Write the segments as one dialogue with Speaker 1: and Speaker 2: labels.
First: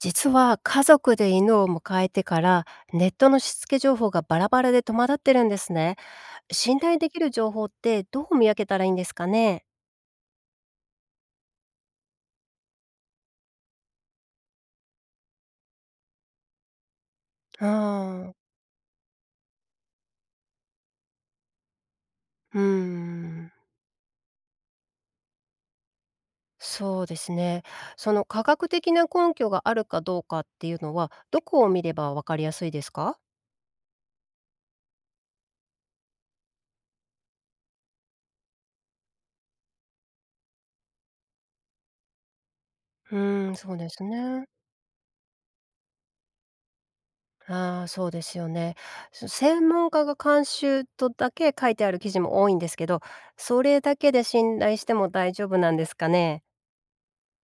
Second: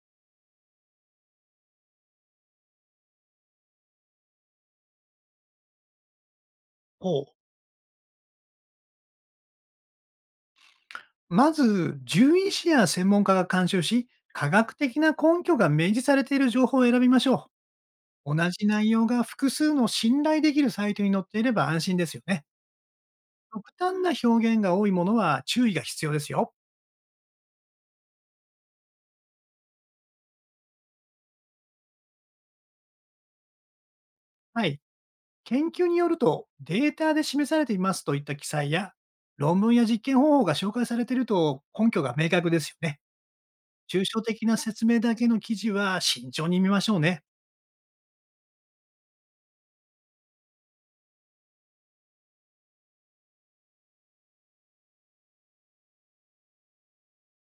Speaker 1: 実は家族で犬を迎えてから、ネットのしつけ情報がバラバラで戸惑ってるんですね。信頼でき
Speaker 2: ほう。
Speaker 1: る情報ってどう見分けたらいいんですかね。
Speaker 2: まず、獣医師や専門家が監修し、科学的な根拠が明示されている情報を選びましょ
Speaker 1: うー
Speaker 2: う。
Speaker 1: ん。
Speaker 2: 同じ内容が複数の信頼できるサイトに載っていれば安心ですよね。
Speaker 1: うーん。
Speaker 2: 極端な表現が多いものは注意が必要ですよ。
Speaker 1: そうですね。その科学的な根拠があるかどうかっていうのはどこを見ればわかりやすいですか？
Speaker 2: はい。研究によると、データで示されていますといった記載や、論文や実験方法が紹介されていると根拠が明確ですよね。
Speaker 1: うーん、そうです
Speaker 2: 抽象
Speaker 1: ね。
Speaker 2: 的な説明だけの記事は慎重に見ましょうね。
Speaker 1: ああ、そうですよね。専門家が監修とだけ書いてある記事も多いんですけど、それだけで信頼しても大丈夫なんですかね。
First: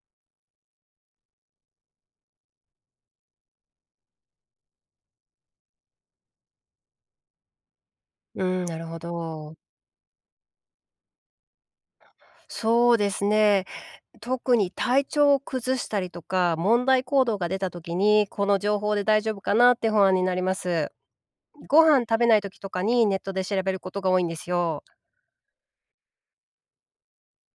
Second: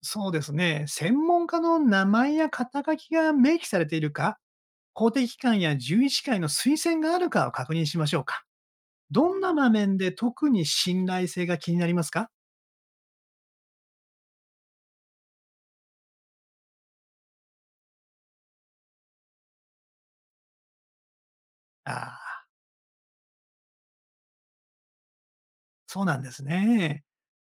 Speaker 2: そうですね。専門家の名前や肩書きが明記されているか、公的機関や獣医師会の推薦があるかを確認しましょうか。
Speaker 1: うん、なるほ
Speaker 2: どんな
Speaker 1: ど。
Speaker 2: 場面で特に信頼性が気になりますか？
Speaker 1: そうですね。特に体調を崩したりとか、問題行動が出た時に、この情報で大丈夫かなって不安になります。ご
Speaker 2: あ
Speaker 1: 飯食べない
Speaker 2: あ、
Speaker 1: 時とかにネットで調べることが多いんですよ。
Speaker 2: そうなんですね。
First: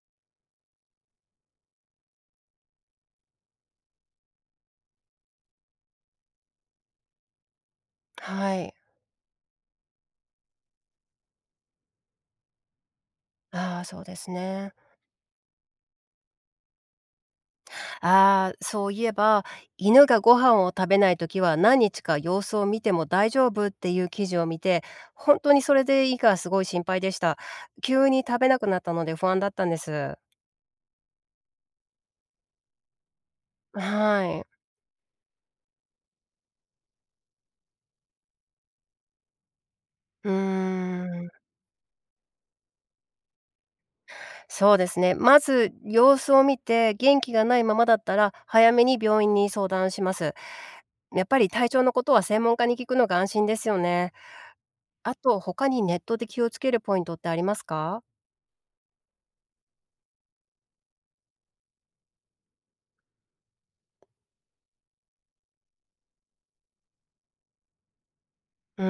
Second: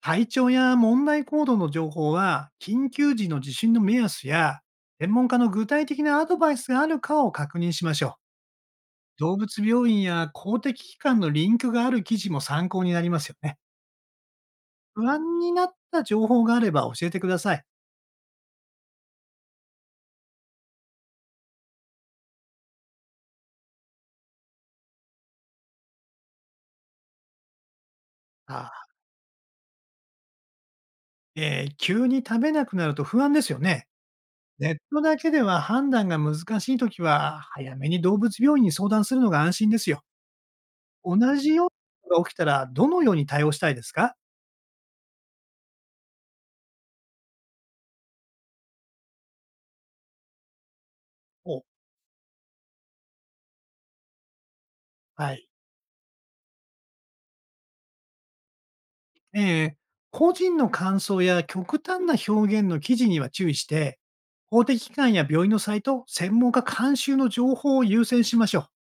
Speaker 2: 体調や問題行動の情報は、緊急時の地震の目安や、専門家の具体的なアドバイスがあるかを確認しましょう。
Speaker 1: はい。
Speaker 2: 動物病院や公的機関のリンクがある記事も参考になりますよね。
Speaker 1: ああ、そうですね。
Speaker 2: 不安になった情報があれば教えてください。
Speaker 1: ああ、そういえば、犬がご飯を食べない時は何日か様子を見ても大丈夫っていう記事を見て、本当にそれでいいかすごい心配でした。急に食べ
Speaker 2: あ
Speaker 1: なく
Speaker 2: あ。
Speaker 1: なったので不安だったんです。
Speaker 2: ええ、急に食べなくなると不安ですよね。
Speaker 1: はい。
Speaker 2: ネットだけでは判断が難しいときは、早めに動物病院に相談するのが安心ですよ。
Speaker 1: うー
Speaker 2: 同
Speaker 1: ん、
Speaker 2: じようなことが起きたら、どのように対応したいですか？
Speaker 1: そうですね。まず様子を見て、元気がないままだったら、早めに病院に相談します。やっぱり
Speaker 2: お、
Speaker 1: 体調のことは専門家に聞くのが安心ですよね。あ
Speaker 2: は
Speaker 1: と、
Speaker 2: い。
Speaker 1: 他にネットで気をつけるポイントってありますか？
Speaker 2: えー個人の感想や極端な表現の記事には注意して、公的機関や病院のサイト、専門家監修の情報を優先しましょ
Speaker 1: うー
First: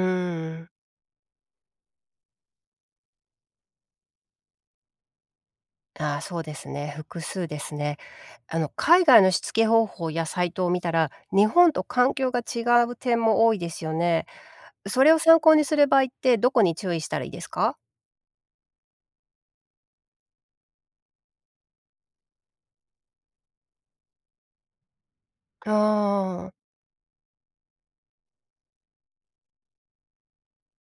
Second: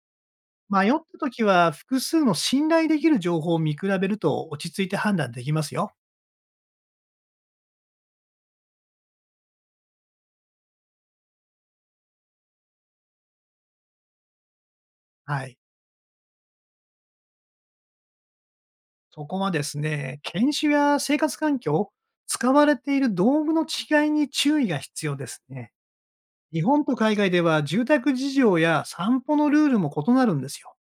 Speaker 1: ん。
Speaker 2: う。迷ったときは、複数の信頼できる情報を見比べると落ち着いて判断できますよ。
Speaker 1: ああ、そうですね。複数ですね。あの、海外のしつけ方法やサイトを見たら、日本と環境が違う点も多いですよね。それを参
Speaker 2: は
Speaker 1: 考
Speaker 2: い。
Speaker 1: にする場合って、どこに注意したらいいですか？
Speaker 2: そこはですね、犬種や生活環境、使われている道具の違いに注意が必要ですね。
Speaker 1: ああー、
Speaker 2: 日本と海外では住宅事情や散歩のルールも異なるんですよ。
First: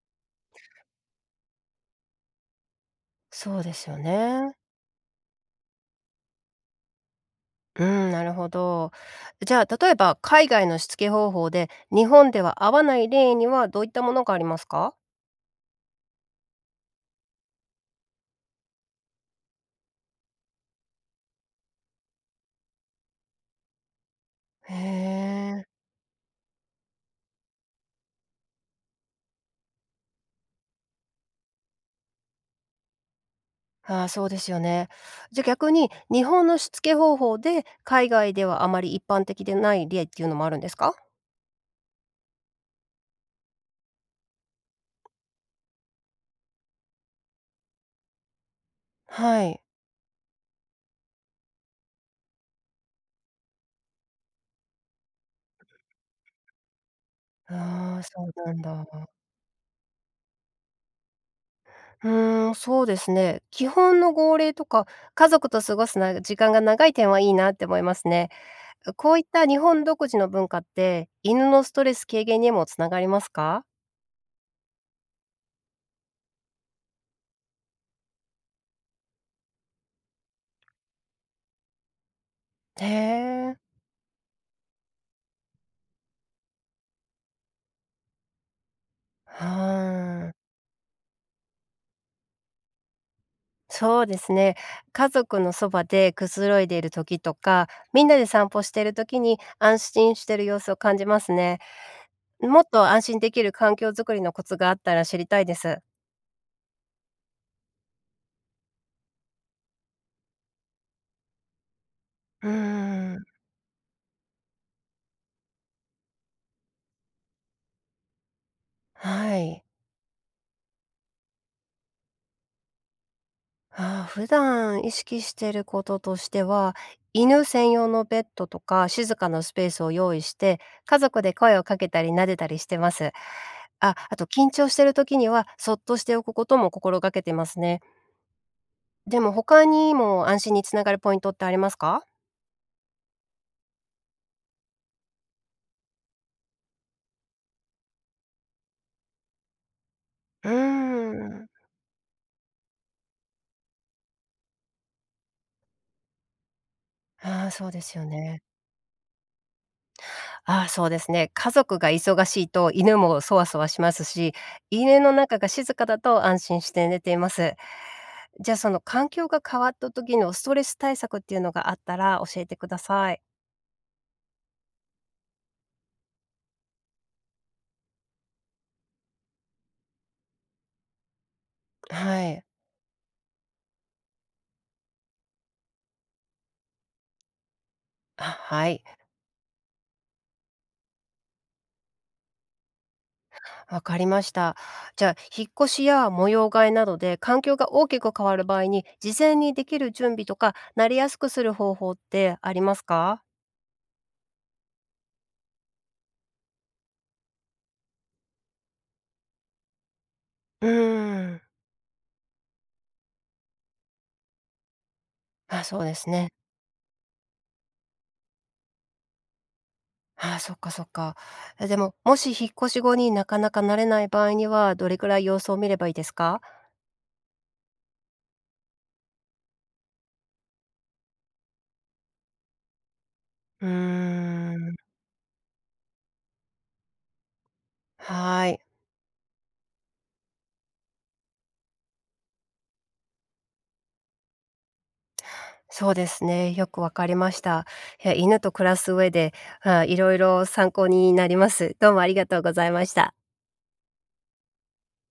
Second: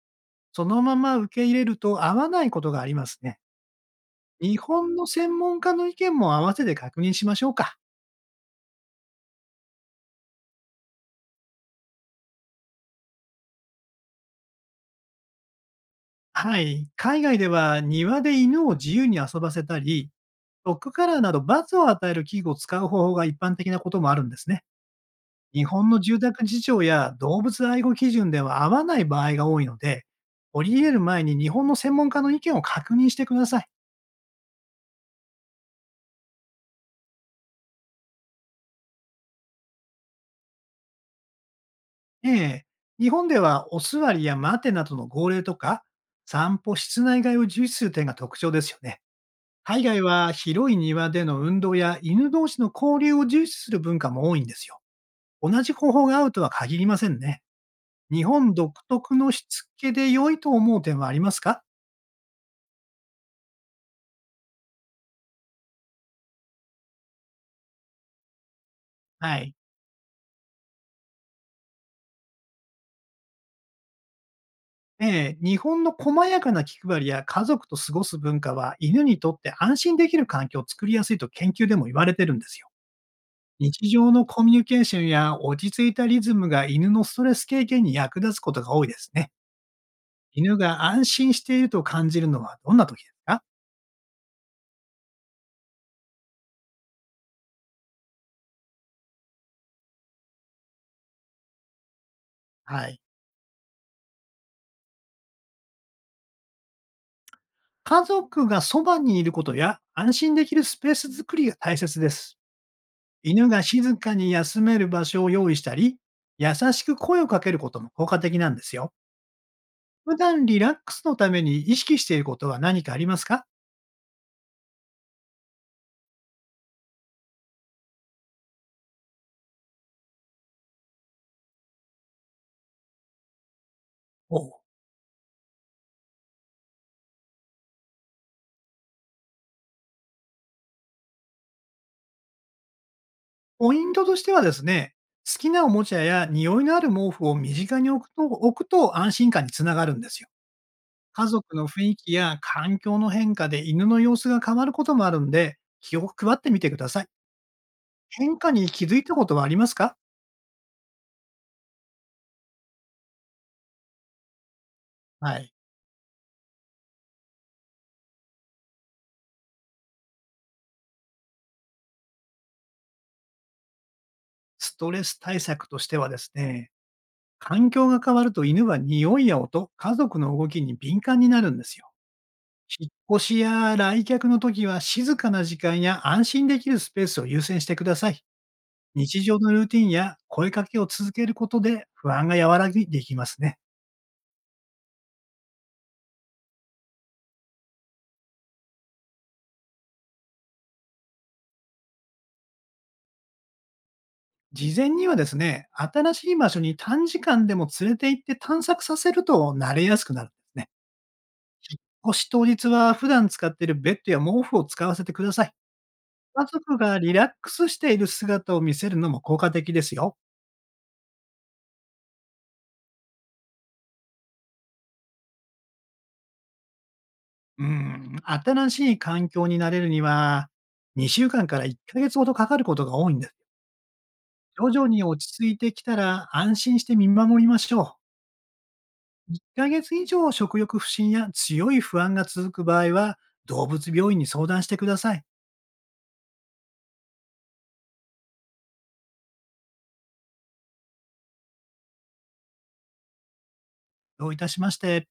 Speaker 2: そのまま受け入れると合わないことがありますね。
Speaker 1: そうですよね。
Speaker 2: 日本の専門家の意見も合わせて確認しましょうか。
Speaker 1: うん、なるほど。じゃあ、例えば海外のしつけ方法で、日本では合わない例にはどういったものがありますか？
Speaker 2: はい。海外では庭で犬を自由に遊ばせたり、ロックカラーなど罰を与える器具を使う方法が一般的なこともあるんですね。
Speaker 1: へ
Speaker 2: 日
Speaker 1: え。
Speaker 2: 本の住宅事情や動物愛護基準では合わない場合が多いので、取り入れる前に日本の専門家の意見を確認してください。
Speaker 1: ああ、そうですよね。じゃ、逆に日本のしつけ方法で、海外ではあまり一般的でない例っていうのもあるんですか？
Speaker 2: ええ。日本ではお座りや待てなどの号令とか、散歩、室内外を重視する点が特徴ですよね。
Speaker 1: はい。
Speaker 2: 海外は広い庭での運動や犬同士の交流を重視する文化も多いんですよ。同じ方法が合うとは限りませんね。
Speaker 1: ああ、
Speaker 2: 日
Speaker 1: そう
Speaker 2: 本
Speaker 1: なん
Speaker 2: 独
Speaker 1: だ。
Speaker 2: 特のしつけで良いと思う点はありますか？
Speaker 1: うーん、そうですね。基本の号令とか、家族と過ごすな時間が長い点はいいなって思いますね。こういっ
Speaker 2: は
Speaker 1: た
Speaker 2: い。
Speaker 1: 日本独自の文化って、犬のストレス軽減にもつながりますか？
Speaker 2: ええ、日本の細やかな気配りや家族と過ごす文化は、犬にとって安心できる環境を作りやすいと研究でも言われてるんですよ。
Speaker 1: へえ、
Speaker 2: 日常のコミュニケーションや落ち着いたリズムが犬のストレス経験に役立つことが多いですね。
Speaker 1: はあ。
Speaker 2: 犬が安心していると感じるのはどんな時ですか？
Speaker 1: そうですね。家族のそばでくつろいでいる時とか、みんなで散歩している時に安心している様子を感じますね。もっと
Speaker 2: はい。
Speaker 1: 安心できる環境づくりのコツがあったら知りたいです。
Speaker 2: 家族がそばにいることや安心できるスペース作りが大切です。
Speaker 1: うーん、
Speaker 2: 犬が静かに休める場所を用意したり、優しく声をかけることも効果的なんですよ。
Speaker 1: はい。
Speaker 2: 普段リラックスのために意識していることは何かありますか？
Speaker 1: ああ、普段意識していることとしては、犬専用のベッドとか静かなスペースを用意して、家族で声をかけたり撫でたりしてます。あ、あと
Speaker 2: お
Speaker 1: 緊
Speaker 2: う。
Speaker 1: 張している時にはそっとしておくことも心がけてますね。でも他にも安心につながるポイントってありますか？
Speaker 2: ポイントとしてはですね、好きなおもちゃや匂いのある毛布を身近に置くと安心感につながるんですよ。
Speaker 1: うー
Speaker 2: 家
Speaker 1: ん。
Speaker 2: 族の雰囲気や環境の変化で犬の様子が変わることもあるんで、気を配ってみてください。
Speaker 1: ああ、そうですよ
Speaker 2: 変
Speaker 1: ね。
Speaker 2: 化に気づいたことはありますか？
Speaker 1: ああ、そうですね。家族が忙しいと犬もそわそわしますし、犬の
Speaker 2: は
Speaker 1: 中が
Speaker 2: い。
Speaker 1: 静かだと安心して寝ています。じゃあ、その環境が変わった時のストレス対策っていうのがあったら教えてください。
Speaker 2: ストレス対策としてはですね、環境が変わると犬は匂いや音、家族の動きに敏感になるんですよ。
Speaker 1: はい。
Speaker 2: 引っ越しや来客の時は静かな時間や安心できるスペースを優先してください。
Speaker 1: あ、はい。
Speaker 2: 日常のルーティンや声かけを続けることで不安が和らぎできますね。
Speaker 1: わかりました。じゃあ、引っ越しや模様替えなどで環境が大きく変わる場合に、事前にできる準備とか、なりやすくする方法ってありますか？
Speaker 2: 事前にはですね、新しい場所に短時間でも連れて行って探索させると慣れやすくなるんです
Speaker 1: う
Speaker 2: ね。
Speaker 1: ーん。
Speaker 2: 引っ越し当日は普段使っているベッドや毛布を使わせてください。
Speaker 1: あ、そうですね。
Speaker 2: 家族がリラックスしている姿を見せるのも効果的ですよ。
Speaker 1: あ、そっかそっか。でも、もし引っ越し後になかなか慣れない場合には、どれくらい様子を見ればいいですか？
Speaker 2: うん、新しい環境に慣れるには、2週間かんから1ヶ月ほどかかることが多いんです。
Speaker 1: うー
Speaker 2: 徐々
Speaker 1: ん。
Speaker 2: に落ち着いてきたら安心して見守りましょう。
Speaker 1: はーい。
Speaker 2: 1ヶ月以上食欲不振や強い不安が続く場合は、動物病院に相談してください。
Speaker 1: そうですね。よくわかりました。いや、犬と暮らす上で、あ、いろいろ参考になります。どうもありがとうございました。
Speaker 2: どういたしまして。